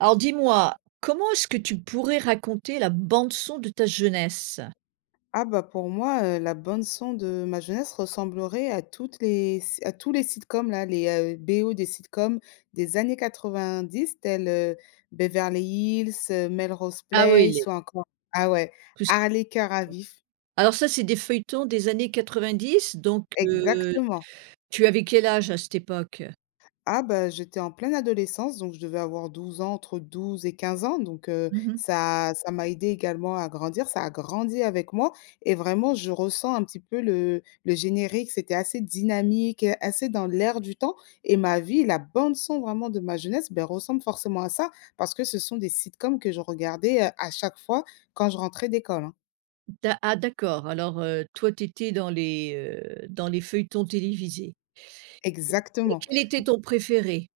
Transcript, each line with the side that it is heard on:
right: Alors dis-moi, comment est-ce que tu pourrais raconter la bande-son de ta jeunesse?
left: Ah, bah, pour moi, heu, la bande son de ma jeunesse ressemblerait à toutes les s à tous les Sitcoms là les, heu, BO des Sitcoms des années 90 tels, heu, Beverly Hills, heu, Melrose
right: Ah oui
left: Place
right: les
left: ou encore ah ouais
right: Plus
left: Hartley, Cœurs à vif.
right: Alors ça c'est des feuilletons des années 90 donc, heu,
left: Exactement!
right: tu avais quel âge, à cette époque?
left: Ah, bah, j'étais en pleine adolescence donc je devais avoir 12 ans, entre 12 et 15 ans donc, heu,
right: Mmh mh.
left: ça ça m'a aidée également à grandir. Ça a grandi avec moi et vraiment je ressens un petit peu le le générique, c'était assez dynamique, heu, assez dans l'air du temps et ma vie, la bande son vraiment de ma jeunesse, beh, ressemble forcément à ça, parce que ce sont des sitcoms que je regardais, heu, à chaque fois quand je rentrais d'école, hein.
right: D'a ah, d'accord alors, heu, toi tu étais dans les, heu, dans les feuilletons télévisés. Et
left: Exactement.
right: quel était ton préféré?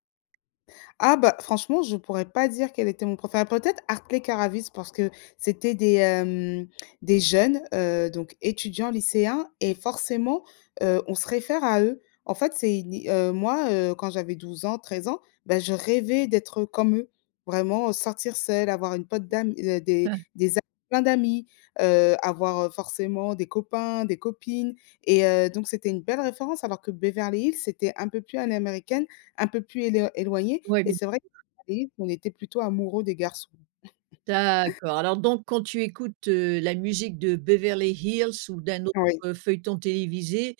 left: Ah, bah, franchement, je pourrais pas dire quel était mon préféré, peut-être Hartley, Cœurs à vif parce que c'était des, hem, des jeunes, heu, donc étudiants, lycéens et forcément, heu, on se réfère à eux. En fait c'est une é heu, moi, heu, quand j'avais 12 ans, 13 ans, bah, je rêvais d'être, heu, comme eux, vraiment, heu. Sortir seule, avoir une pote d'am heu, des des a plein d'amis, heu, avoir, heu, forcément des copains, des copines et heu, donc c'était une belle référence alors que Beverly Hills, c'était un peu plus à l'américaine, un peu plus éloi éloigné
right: Ouais,
left: et
right: bien
left: c'est vrai [unintelligible] qu'on était plutôt amoureux des garçons.
right: D'accord. Alors donc, quand tu écoutes, heu, la musique de Beverly Hills ou d'un autre,
left: Oui.
right: heu, feuilleton télévisé,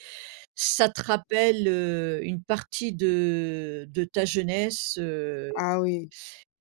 right: ça te rappelle, heu, une partie de de ta jeunesse heu
left: Ah oui.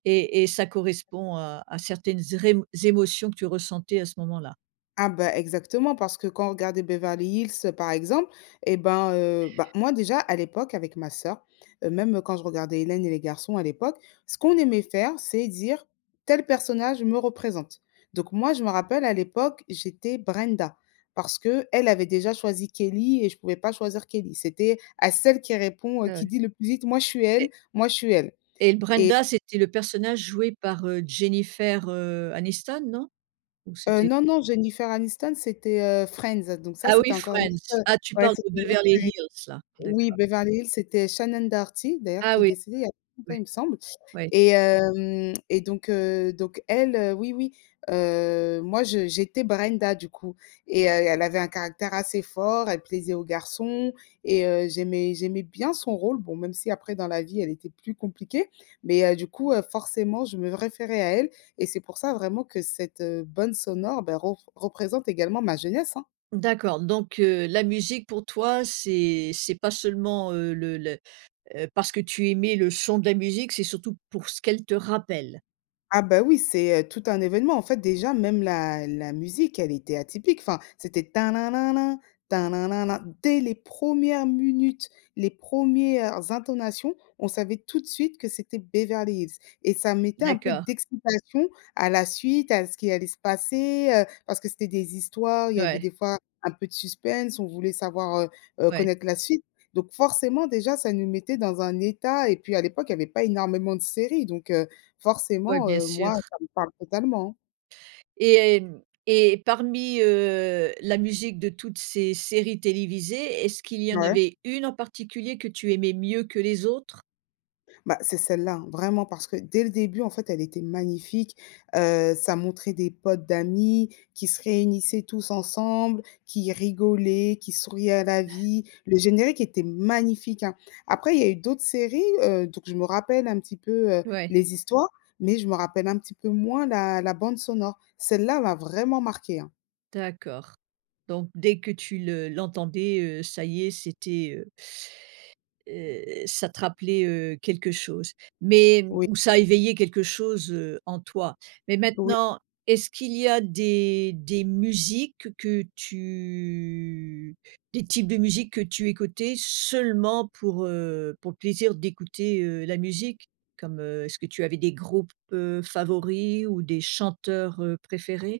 right: et et ça correspond à à certaines zrémo émotions que tu ressentais à ce moment-là.
left: Ah, bah, exactement parce que quand on regardait Beverly Hills, heu, par exemple et ben, heu, bah, moi déjà à l'époque avec ma sœur, heu, même, heu, quand je regardais Hélène et les Garçons à l'époque, ce qu'on aimait faire, c'est dire: «Tel personnage me représente». Donc moi, je me rappelle à l'époque, j'étais Brenda parce qu'elle avait déjà choisi Kelly et je pouvais pas choisir Kelly. C'était à celle qui répond, heu qui
right: Heu
left: dit le plus vite: «Moi je suis elle,
right: Mais
left: moi je suis elle»,
right: Et
left: et
right: Brenda c'était le personnage joué par, heu, Jennifer, heu, Aniston, non? Ou
left: Heu,
right: c'était
left: non non, Jennifer Aniston c'était, heu, Friends, heu, donc ça
right: Ah
left: c'était
right: oui,
left: encore une
right: Friends!
left: [unintelligible]
right: Ah tu
left: ouais,
right: parles
left: c'était
right: de
left: une autre
right: Beverly
left: série.
right: Hills, là,
left: Oui
right: d'accord.
left: Beverly Hill c'était Shannon Doherty d'ailleurs
right: Ah
left: qui est
right: oui,
left: décédée, il y a pas longtemps,
right: ouais.
left: il me semble
right: Ouais.
left: et hem, et donc, heu, donc elle, heu, oui oui heu, moi je j'étais Brenda du coup et heu, elle avait un caractère assez fort, elle plaisait aux garçons et heu, j'aimais j'aimais bien son rôle- bon même si après dans la vie elle était plus compliquée- mais, heu, du coup, heu, forcément je me référais à elle et c'est pour ça vraiment que cette, heu, bande sonore, beh, ror représente également ma jeunesse, hein.
right: D'accord donc, heu, la musique pour toi c'est c'est pas seulement, heu, le le heu, parce que tu aimais le chant de la musique c'est surtout pour ce qu'elle te rappelle.
left: Ah bah, oui c'est, heu, tout un événement en fait déjà même la la musique elle était atypique enfin, c'était: «tin nin nin nin tin nin nin nin» dès les promières munutes les promières intonations, on savait tout de suite que c'était Beverly Hills. Et ça mettait un peu
right: D'accord.
left: d'excitation à la suite, à ce qui allait se passer, heu, parce que c'était des histoires, il y avait
right: Ouais.
left: des fois un peu de suspens, on voulait savoir, heu heu
right: Ouais.
left: connaître la suite. Donc, forcément, déjà, ça nous mettait dans un état et puis à l'époque il y avait pas énormément de séries donc, heu,
right: Ouais,
left: forcément,
right: bien
left: heu,
right: sûr.
left: moi ça me parle totalement.
right: Et et hem et parmi, heu, la musique de toutes ces séries télévisées, est-ce qu'il y en
left: Ouais.
right: avait une en particulier que tu aimais mieux que les autres?
left: Bah, c'est celle-là hein, vraiment, parce que dès le début en fait elle était magnifique, heu, ça montrait des potes d'amis qui se réunissaient tous ensemble, qui rigolaient, qui souriaient à la vie, le générique était magnifique, hein. Après il y a eu d'autres séries, heu, donc je me rappelle un petit peu, heu,
right: Ouais.
left: les histoires, mais je me rappelle un petit peu moins la la bande sonore. Celle-là m'a vraiment marquée, hein.
right: D'accord donc dès que tu le l'entendais, heu, ça y est, c'était, heu heu, ça te rappelait, heu, quelque chose. Mais, hem,
left: Oui.
right: ou ça éveillait quelque chose, heu, en toi. Mais
left: Oui.
right: maintenant, est-ce qu'il y a des des musiques que tu des types de musiques que tu écoutais seulement pour, heu, pour le plaisir d'écouter, heu, la musique? Comme, heu, est-ce que tu avais des groupes, heu, favoris ou des chanteurs, heu, préférés?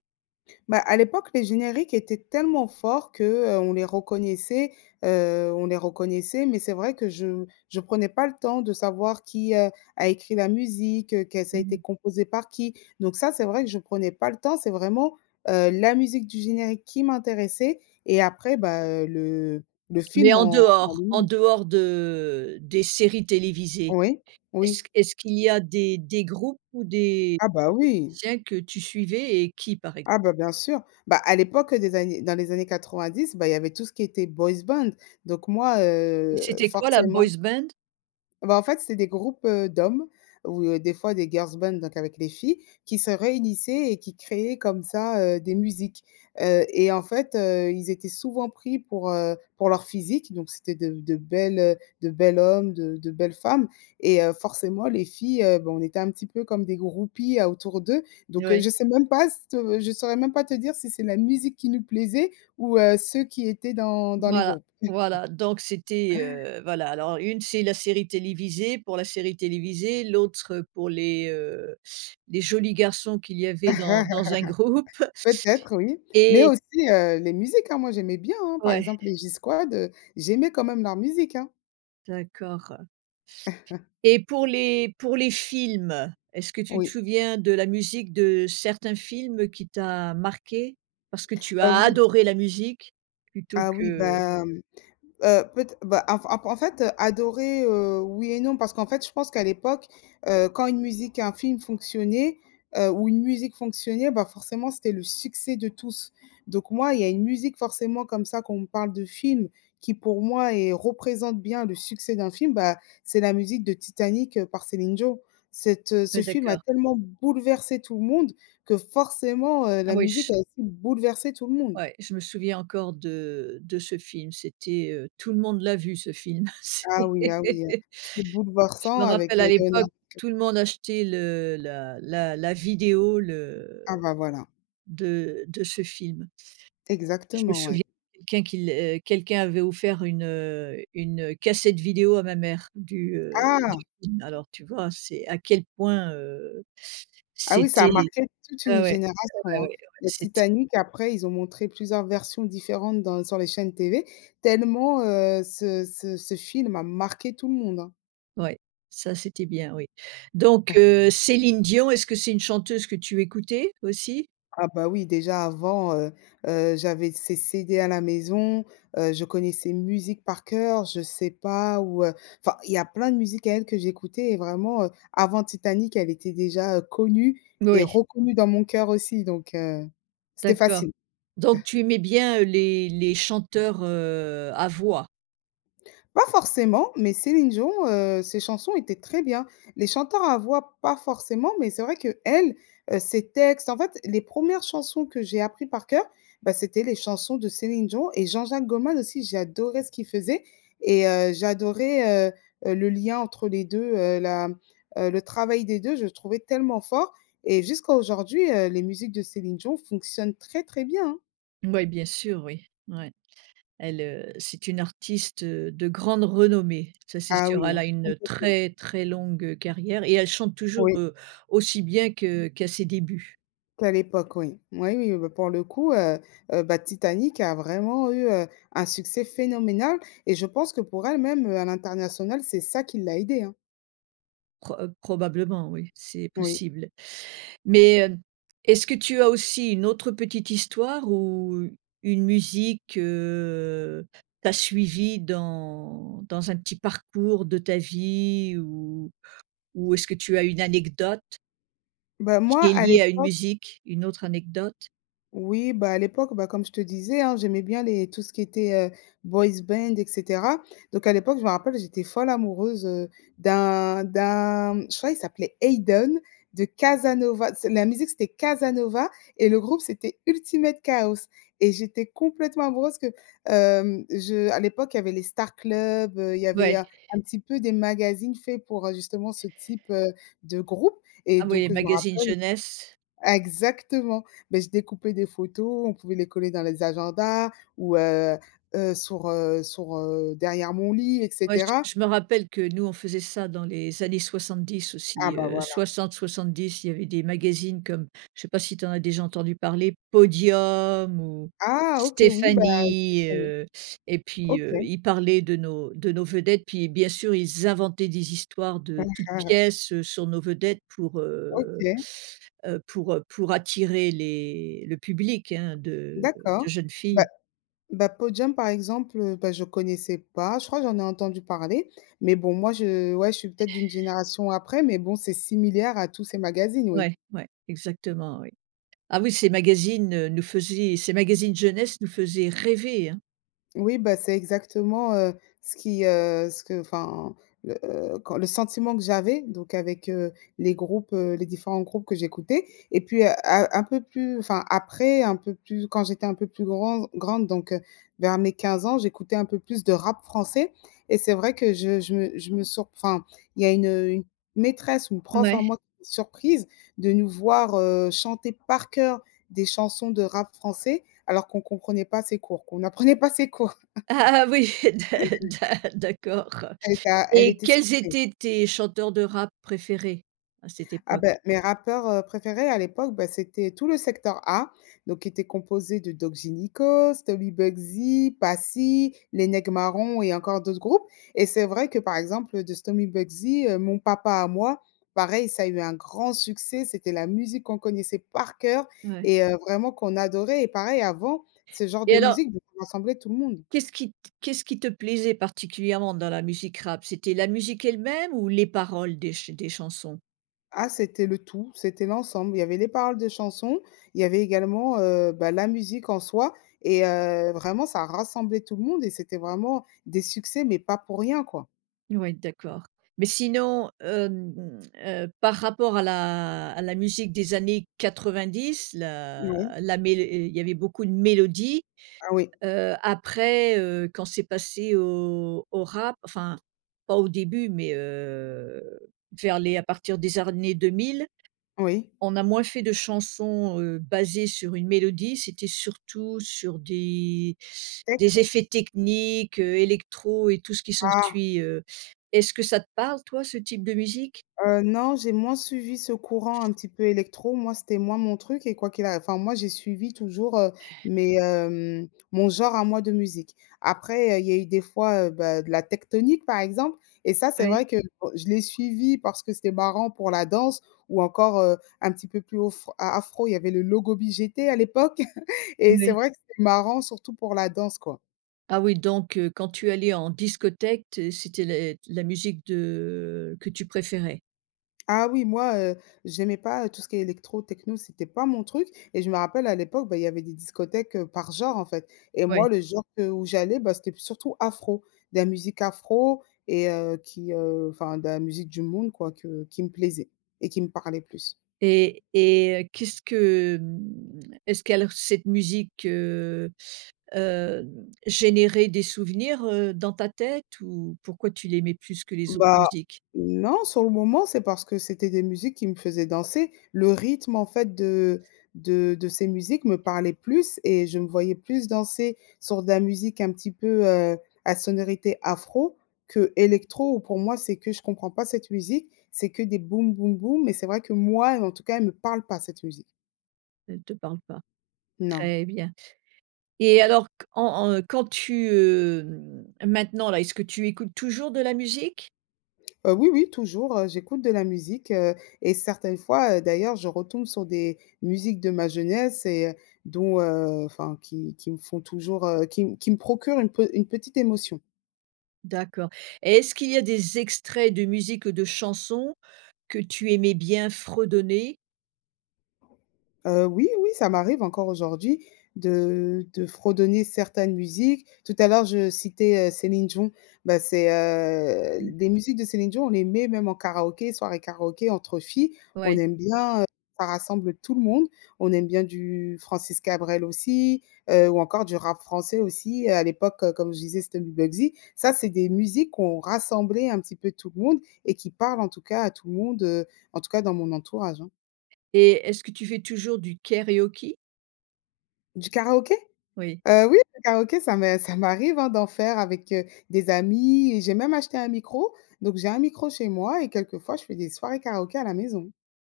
left: Bah, à l'époque, les génériques étaient tellement forts que, heu, on les reconnaissait, heu, on les reconnaissait, mais c'est vrai que je je prenais pas le temps de savoir qui, heu, a écrit la musique, heu, qu'elle ça a
right: Mmh
left: été
right: mh.
left: composée par qui. Donc ça, c'est vrai que je prenais pas le temps. C'est vraiment, heu, la musique du générique qui m'intéressait et après bah, heu, le le
right: Mais
left: film
right: en
left: en en
right: dehors
left: lui
right: en
left: même.
right: dehors de des séries télévisées,
left: Oui, oui.
right: est-ce q est-ce qu'il y a des des groupes ou des
left: Ah bah, oui!
right: musiciens que tu suivais et qui par ex
left: Ah bah, bien sûr. Bah, à l'époque des années dans les années 90 bah, il y avait tout ce qui était boys band. Donc moi,
right: Et
left: heu,
right: c'était quoi la
left: forcément.
right: boys band?
left: Bah, en fait, c'est des groupes, heu, d'hommes ou, heu, des fois des girls band, donc avec les filles, qui se réunissaient et qui créaient comme ça, heu, des musiques. Heu et en fait, heu, ils étaient souvent pris pour, heu, pour leur physique donc c'était de de bel heu, de bel hommes, de de belles femmes et, heu, forcément les filles, heu bah, on était un petit peu comme des groupies à autour d'eux. Donc, heu,
right: Ouais.
left: je sais même pas se je saurais même pas te dire si c'est la musique qui nous plaisait ou heu, ceux qui étaient dans dans les
right: Voilà
left: groupes.
right: voilà donc c'était, heu voilà, alors une c'est la série télévisée, pour la série télévisée, l'autre, heu, pour les, heu, les jolis garçons qu'il y avait dans dans un groupe.
left: Peut-être, oui, mais
right: Et
left: aussi, heu, les musiques, hein, moi j'aimais bien, hein. Par
right: Ouais.
left: exemple les G-Squad, heu, j'aimais quand même leur musique, hein.
right: D'accord. Et pour les pour les films, est-ce que tu te
left: Oui.
right: souviens de la musique de certains films qui t'a marqué? Parce que tu
left: Heu,
right: as
left: oui.
right: adoré la musique plutôt
left: Ah oui,
right: que
left: bah, hem, heu, peut ê bah en f en en fait, heu, adorer, heu, oui et non parce qu'en fait je pense qu'à l'époque, heu, quand une musique, un film fonctionnait, heu, ou une musique fonctionnait, bah, forcément c'était le succès de tous. Donc moi il y a une musique forcément comme ça quand on me parle de film, qui pour moi est représente bien le succès d'un film bah, c'est la musique de Titanic, heu, par Céline Dion. Cette, heu ce
right: Ouais,
left: film a
right: d'accord.
left: tellement bouleversé tout le monde que forcément, heu,
right: Ah
left: la
right: oui
left: musique
right: ch
left: a aussi bouleversé tout le monde.
right: Ouais, je me souviens encore de de ce film c'était, heu tout le monde l'a vu ce film c'est
left: Ah oui ah oui, heu, c'est
right: je
left: bouleversant
right: me
left: avec,
right: rappelle à
left: heu,
right: l'époque
left: Leonardo. [unintelligible]
right: tout le monde achetait le la la la vidéo
left: Ah
right: le
left: bah, voilà.
right: de de ce film. Je me
left: Exactement,
right: souviens
left: ouais.
right: quelqu'un qu'il, heu quelqu'un avait offert une, heu, une, heu, cassette vidéo à ma mère du, heu, du
left: Ah!
right: film, alors tu vois? C'est à quel point, heu,
left: Ah oui, ça a
right: c'était
left: marqué toute
right: ah
left: une
right: ouais
left: génération,
right: ouais ouais
left: hein.
right: [unintelligible]
left: Le
right: c'ét
left: Titanic, après ils ont montré plusieurs versions différentes dans sur les chaînes TV tellement, heu, ce ce ce film a marqué tout le monde, hein.
right: ouais ça c'était bien oui. Donc heu, Céline Dion, est-ce que c'est une chanteuse que tu écoutais aussi?
left: Ah bah, oui, déjà avant, heu heu, j'avais ses CD à la maison, heu, je connais ses musiques par cœur, je sais pas où, heu enfin il y a plein de musiques à elle que j'écoutais et vraiment, heu, avant Titanic elle était déjà, heu, connue et
right: Oui.
left: reconnue dans mon cœur aussi donc, heu, c'était
right: D'accord.
left: facile.
right: Donc tu aimais bien, heu, les les chanteurs, heu, à voix?
left: Pas forcément mais Céline Dion, heu, ses chansons étaient très bien. Les chanteurs à voix, pas forcément, mais c'est vrai qu'elle, heu, ses textes en fait, les 1res chansons que j'ai appris par coeur, bah, c'était les chansons de Céline Dion et Jean-Jacques Goldman aussi. J'adorais ce qu'il faisait et heu, j'adorais, heu heu, le lien entre les 2, heu, la, mmh, heu, le travail des 2 je trouvais tellement fort et jusqu'à aujourd'hui, heu, les musiques de Céline Dion fonctionnent très, très bien, hein.
right: Ouais, bien sûr, oui, ouais, elle, heu, c'est une artiste, heu, de grande renommée, ça c'est
left: Ah
right: sûr.
left: oui,
right: Elle
left: hein,
right: a
left: ça
right: une
left: c'est sûr.
right: très très longue, heu, carrière et elle chante toujours,
left: Oui.
right: heu, aussi bien que qu'à ses débuts.
left: Qu'à l'époque, oui. Oui, oui, heu, bah, pour le coup, heu, heu, bah, Titanic a vraiment eu, heu, un succès phénoménal et je pense que pour elle même, heu, à l'international c'est ça qui l'a aidée, hein.
right: Pro heu, probablement oui, c'est
left: Oui.
right: possible. Mais, hem, est-ce que tu as aussi une autre petite histoire ou une musique, heu, t'a suivie dans dans un petit parcours de ta vie ou-ou est-ce que tu as une anecdote?
left: Bah moi
right: Qui est
left: à
right: liée à une
left: l'époque
right: musique. Une autre anecdote?
left: oui bah, à l'époque, bah, comme je te disais, hein, j'aimais bien les tout ce qui était, heu, boys band et cetera. Donc à l'époque, je me rappelle, j'étais folle amoureuse, heu, d'un d'un je crois, il s'appelait Ayden de Casanova. C'est la musique, c'était Casanova et le groupe, c'était Ultimate Kaos et j'étais complètement amoureuse que, hem, je à l'époque il y avait les Star Club, heu, il y avait
right: Ouais.
left: un petit peu des magazines faits pour, heu, justement ce type, heu, de groupe et
right: Ah oui,
left: donc, heu, je me
right: magazine
left: rappelle
right: jeunesse.
left: exactement, bah, je découpais des photos, on pouvait les coller dans les agendas ou, heu heu, sur, heu, sur, heu, derrière mon lit et
right: Ouais, je
left: cetera.
right: je me rappelle que nous, on faisait ça dans les années 70
left: Ah
right: aussi,
left: bah
right: heu,
left: voilà.
right: 60-70, il y avait des magazines comme je sais pas si tu en as déjà entendu parler, Podium ou
left: Ah OK oui bah je
right: Stéphanie,
left: connais.
right: heu et puis, heu,
left: OK.
right: il parlait de nos de nos vedettes puis, bien sûr, ils inventaient des histoires de toutes pièces, heu, sur nos vedettes pour, heu
left: OK.
right: heu pour, heu, pour attirer les le public, hein, de
left: D'accord.
right: de jeunes
left: Bah,
right: filles.
left: bah, Podium par exemple, bah, je connaissais pas. Je crois que j'en ai entendu parler, mais bon moi je ouais, je suis peut-être d'une génération après, mais bon, c'est similaire à tous ces magazines oui.
right: Ouai, ouais, exactement oui. Ah oui, ces magazines, heu, nous faisaient ces magazines jeunesse nous faisaient rêver hein.
left: Oui, bah, c'est exactement, heu, ce qui, heu, ce que enfin, le heu, quand le sentiment que j'avais, donc avec, heu, les groupes, heu, les différents groupes que j'écoutais et puis, heu, un un peu plus enfin, après un peu plus quand j'étais un peu plus granz grande donc, heu, vers mes 15 ans, j'écoutais un peu plus de rap français. Et c'est vrai que je je me surp je me enfin il y a une une, heu, maîtresse, une prof à
right: Ouais.
left: moi surprise de nous voir, heu, chanter par cœur des chansons de rap français alors qu'on comprenait pas ses cours, qu'on n'apprenait pas ses cours.
right: Ah ah, oui, d'a d'a d'accord.
left: Elle éta elle
right: Et
left: était
right: quels
left: surprise.
right: étaient tes chanteurs de rap préférés à cette
left: Ah
right: époque?
left: bah, mes rappeurs, heu, préférés à l'époque, bah, c'était tout le secteur A, donc qui était composé de Doc Gynéco, Stomy Bugsy, Passy, Les Nèg' Marrons et encore d'autres groupes. Et c'est vrai que, par exemple, heu, de Stomy Bugsy, heu, Mon papa à moi, pareil ça a eu un grand succès, c'était la musique qu'on connaissait par cœur
right: Ouais.
left: et heu, vraiment qu'on adorait et pareil, avant, ce genre de
right: Et alors
left: musiques [unintelligible] rassemblaient tout le monde.
right: qu'est-ce qui t qu'est-ce qui te plaisait particulièrement dans la musique rap? C'était la musique elle-même ou les paroles des ch des chansons?
left: Ah c'était le tout, c'était l'ensemble, il y avait les paroles de chansons, il y avait également, heu, bah, la musique en soi et heu, vraiment, ça rassemblait tout le monde et c'était vraiment des succès, mais pas pour rien, quoi.
right: Ouais, d'accord, mais sinon, hem, mmh, heu, par rapport à la à la musique des années 90, la
left: Ouais.
right: la mél et il y avait beaucoup de mélodies,
left: Ah oui.
right: heu, après, heu, quand c'est passé au au rap, enfin, pas au début mais, heu, vers les à partir des années 2000,
left: Oui.
right: on a moins fait de chansons, heu, basées sur une mélodie, c'était surtout sur des
left: Texte?
right: des effets techniques, heu, électro et tout ce qui
left: Ah!
right: s'ensuit, heu. Est-ce que ça te parle, toi, ce type de musique?
left: Heu, non, j'ai moins suivi ce courant un petit peu électro, moi c'était moins mon truc et quoi qu'il a enfin, moi j'ai suivi toujours, heu, mes, hem, mon genre à moi de musique. Après, il y a il y a eu des fois, heu, bah, de la Tecktonik, par exemple, et ça c'est
right: Ouais.
left: vrai que, bon, je l'ai suivi parce que c'était marrant pour la danse ou encore, heu, un petit peu plus ofr a afro, il y avait le logobi GT à l'époque et c'est
right: Ouais.
left: vrai, c'était marrant surtout pour la danse, quoi.
right: Ah oui, donc, heu, quand tu allais en discothèque, t c'était les la musique de que tu préférais?
left: Ah oui, moi, heu, j'aimais pas, heu, tout ce qui est électro, techno, c'était pas mon truc et je me rappelle à l'époque, bah, il y avait des discothèques, heu, par genre, en fait. Et
right: Ouais.
left: moi le genre que où j'allais, bah, c'était p surtout afro, de la musique afro et heu, qui, heu, enfin de la musique du monde, quoi, que qui me plaisait et qui me parlait plus.
right: Et et heu, qu'est-ce que, hem est-ce que alors cette musique, heu heu, générait des souvenirs, heu, dans ta tête? Ou pourquoi tu l'aimais plus que les autres
left: Bah
right: musiques?
left: non, sur le moment, c'est parce que c'était des musiques qui me faisaient danser. Le rythme, en fait, de de de ces musiques me parlait plus et je me voyais plus danser sur de la musique un petit peu, heu, à sonorité afro que électro ou pour moi c'est que je comprends pas cette musique, c'est que des boum, boum, boum, mais c'est vrai que moi, heu, en tout cas, elle me parle pas cette musique.
right: Elle te parle pas.
left: Non.
right: Très bien. Et alors qu en en quand tu, hem, maintenant, là, est ce que tu écoutes toujours de la musique?
left: Heu, oui, oui, toujours, heu, j'écoute de la musique, heu et certaines fois, heu, d'ailleurs, je retombe sur des musiques de ma jeunesse et heu, dont, heu enfin qui qui me font toujours, heu, qui m qui me procurent une pe une petite émotion.
right: D'accord et est-ce qu'il y a des extraits de musique de chansons que tu aimais bien fredonner?
left: Heu, oui, oui, ça m'arrive encore aujourd'hui de de fredonner certaines musiques. Tout à l'heure, je citais, heu, Céline Dion, bah, c'est, heu,
right: Mmh.
left: l des musiques de Céline Dion, on les met même en karaoké, soirée karaoké entre filles, on
right: Ouais.
left: aime bien, heu, ça rassemble tout le monde. On aime bien du Francis Cabrel aussi, heu, ou encore du rap français aussi, à l'époque, comme je disais, c'était Stomy Bugsy. Ça, c'est des musiques qui ont rassemblé un petit peu tout le monde et qui parlent, en tout cas, à tout le monde, heu, en tout cas dans mon entourage, hein.
right: Et est-ce que tu fais toujours du karaoké?
left: Du karaoké?
right: Oui.
left: Heu, oui, le karaoké ça m'est ça m'arrive, hein, d'en faire avec, heu, des amis et j'ai même acheté un micro, donc j'ai un micro chez moi et quelquefois je fais des soirées karaoké à la maison.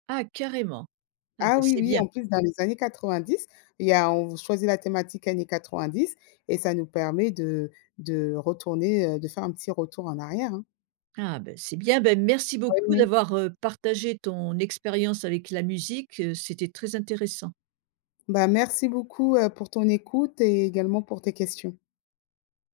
right: Ah carrément! Ah bah,
left: Ah oui,
right: c'est
left: oui,
right: bien.
left: en plus dans les années 90, il y a on v choisit la thématique années 90 et ça nous permet de de retourner, heu, de faire un petit retour en arrière, hein.
right: Ah bah, c'est bien. Bah, merci beaucoup
left: [unintelligible]
right: d'avoir, heu, partagé ton expérience avec la musique, heu, c'était très intéressant.
left: Bah, merci beaucoup, heu, pour ton écoute et également pour tes questions.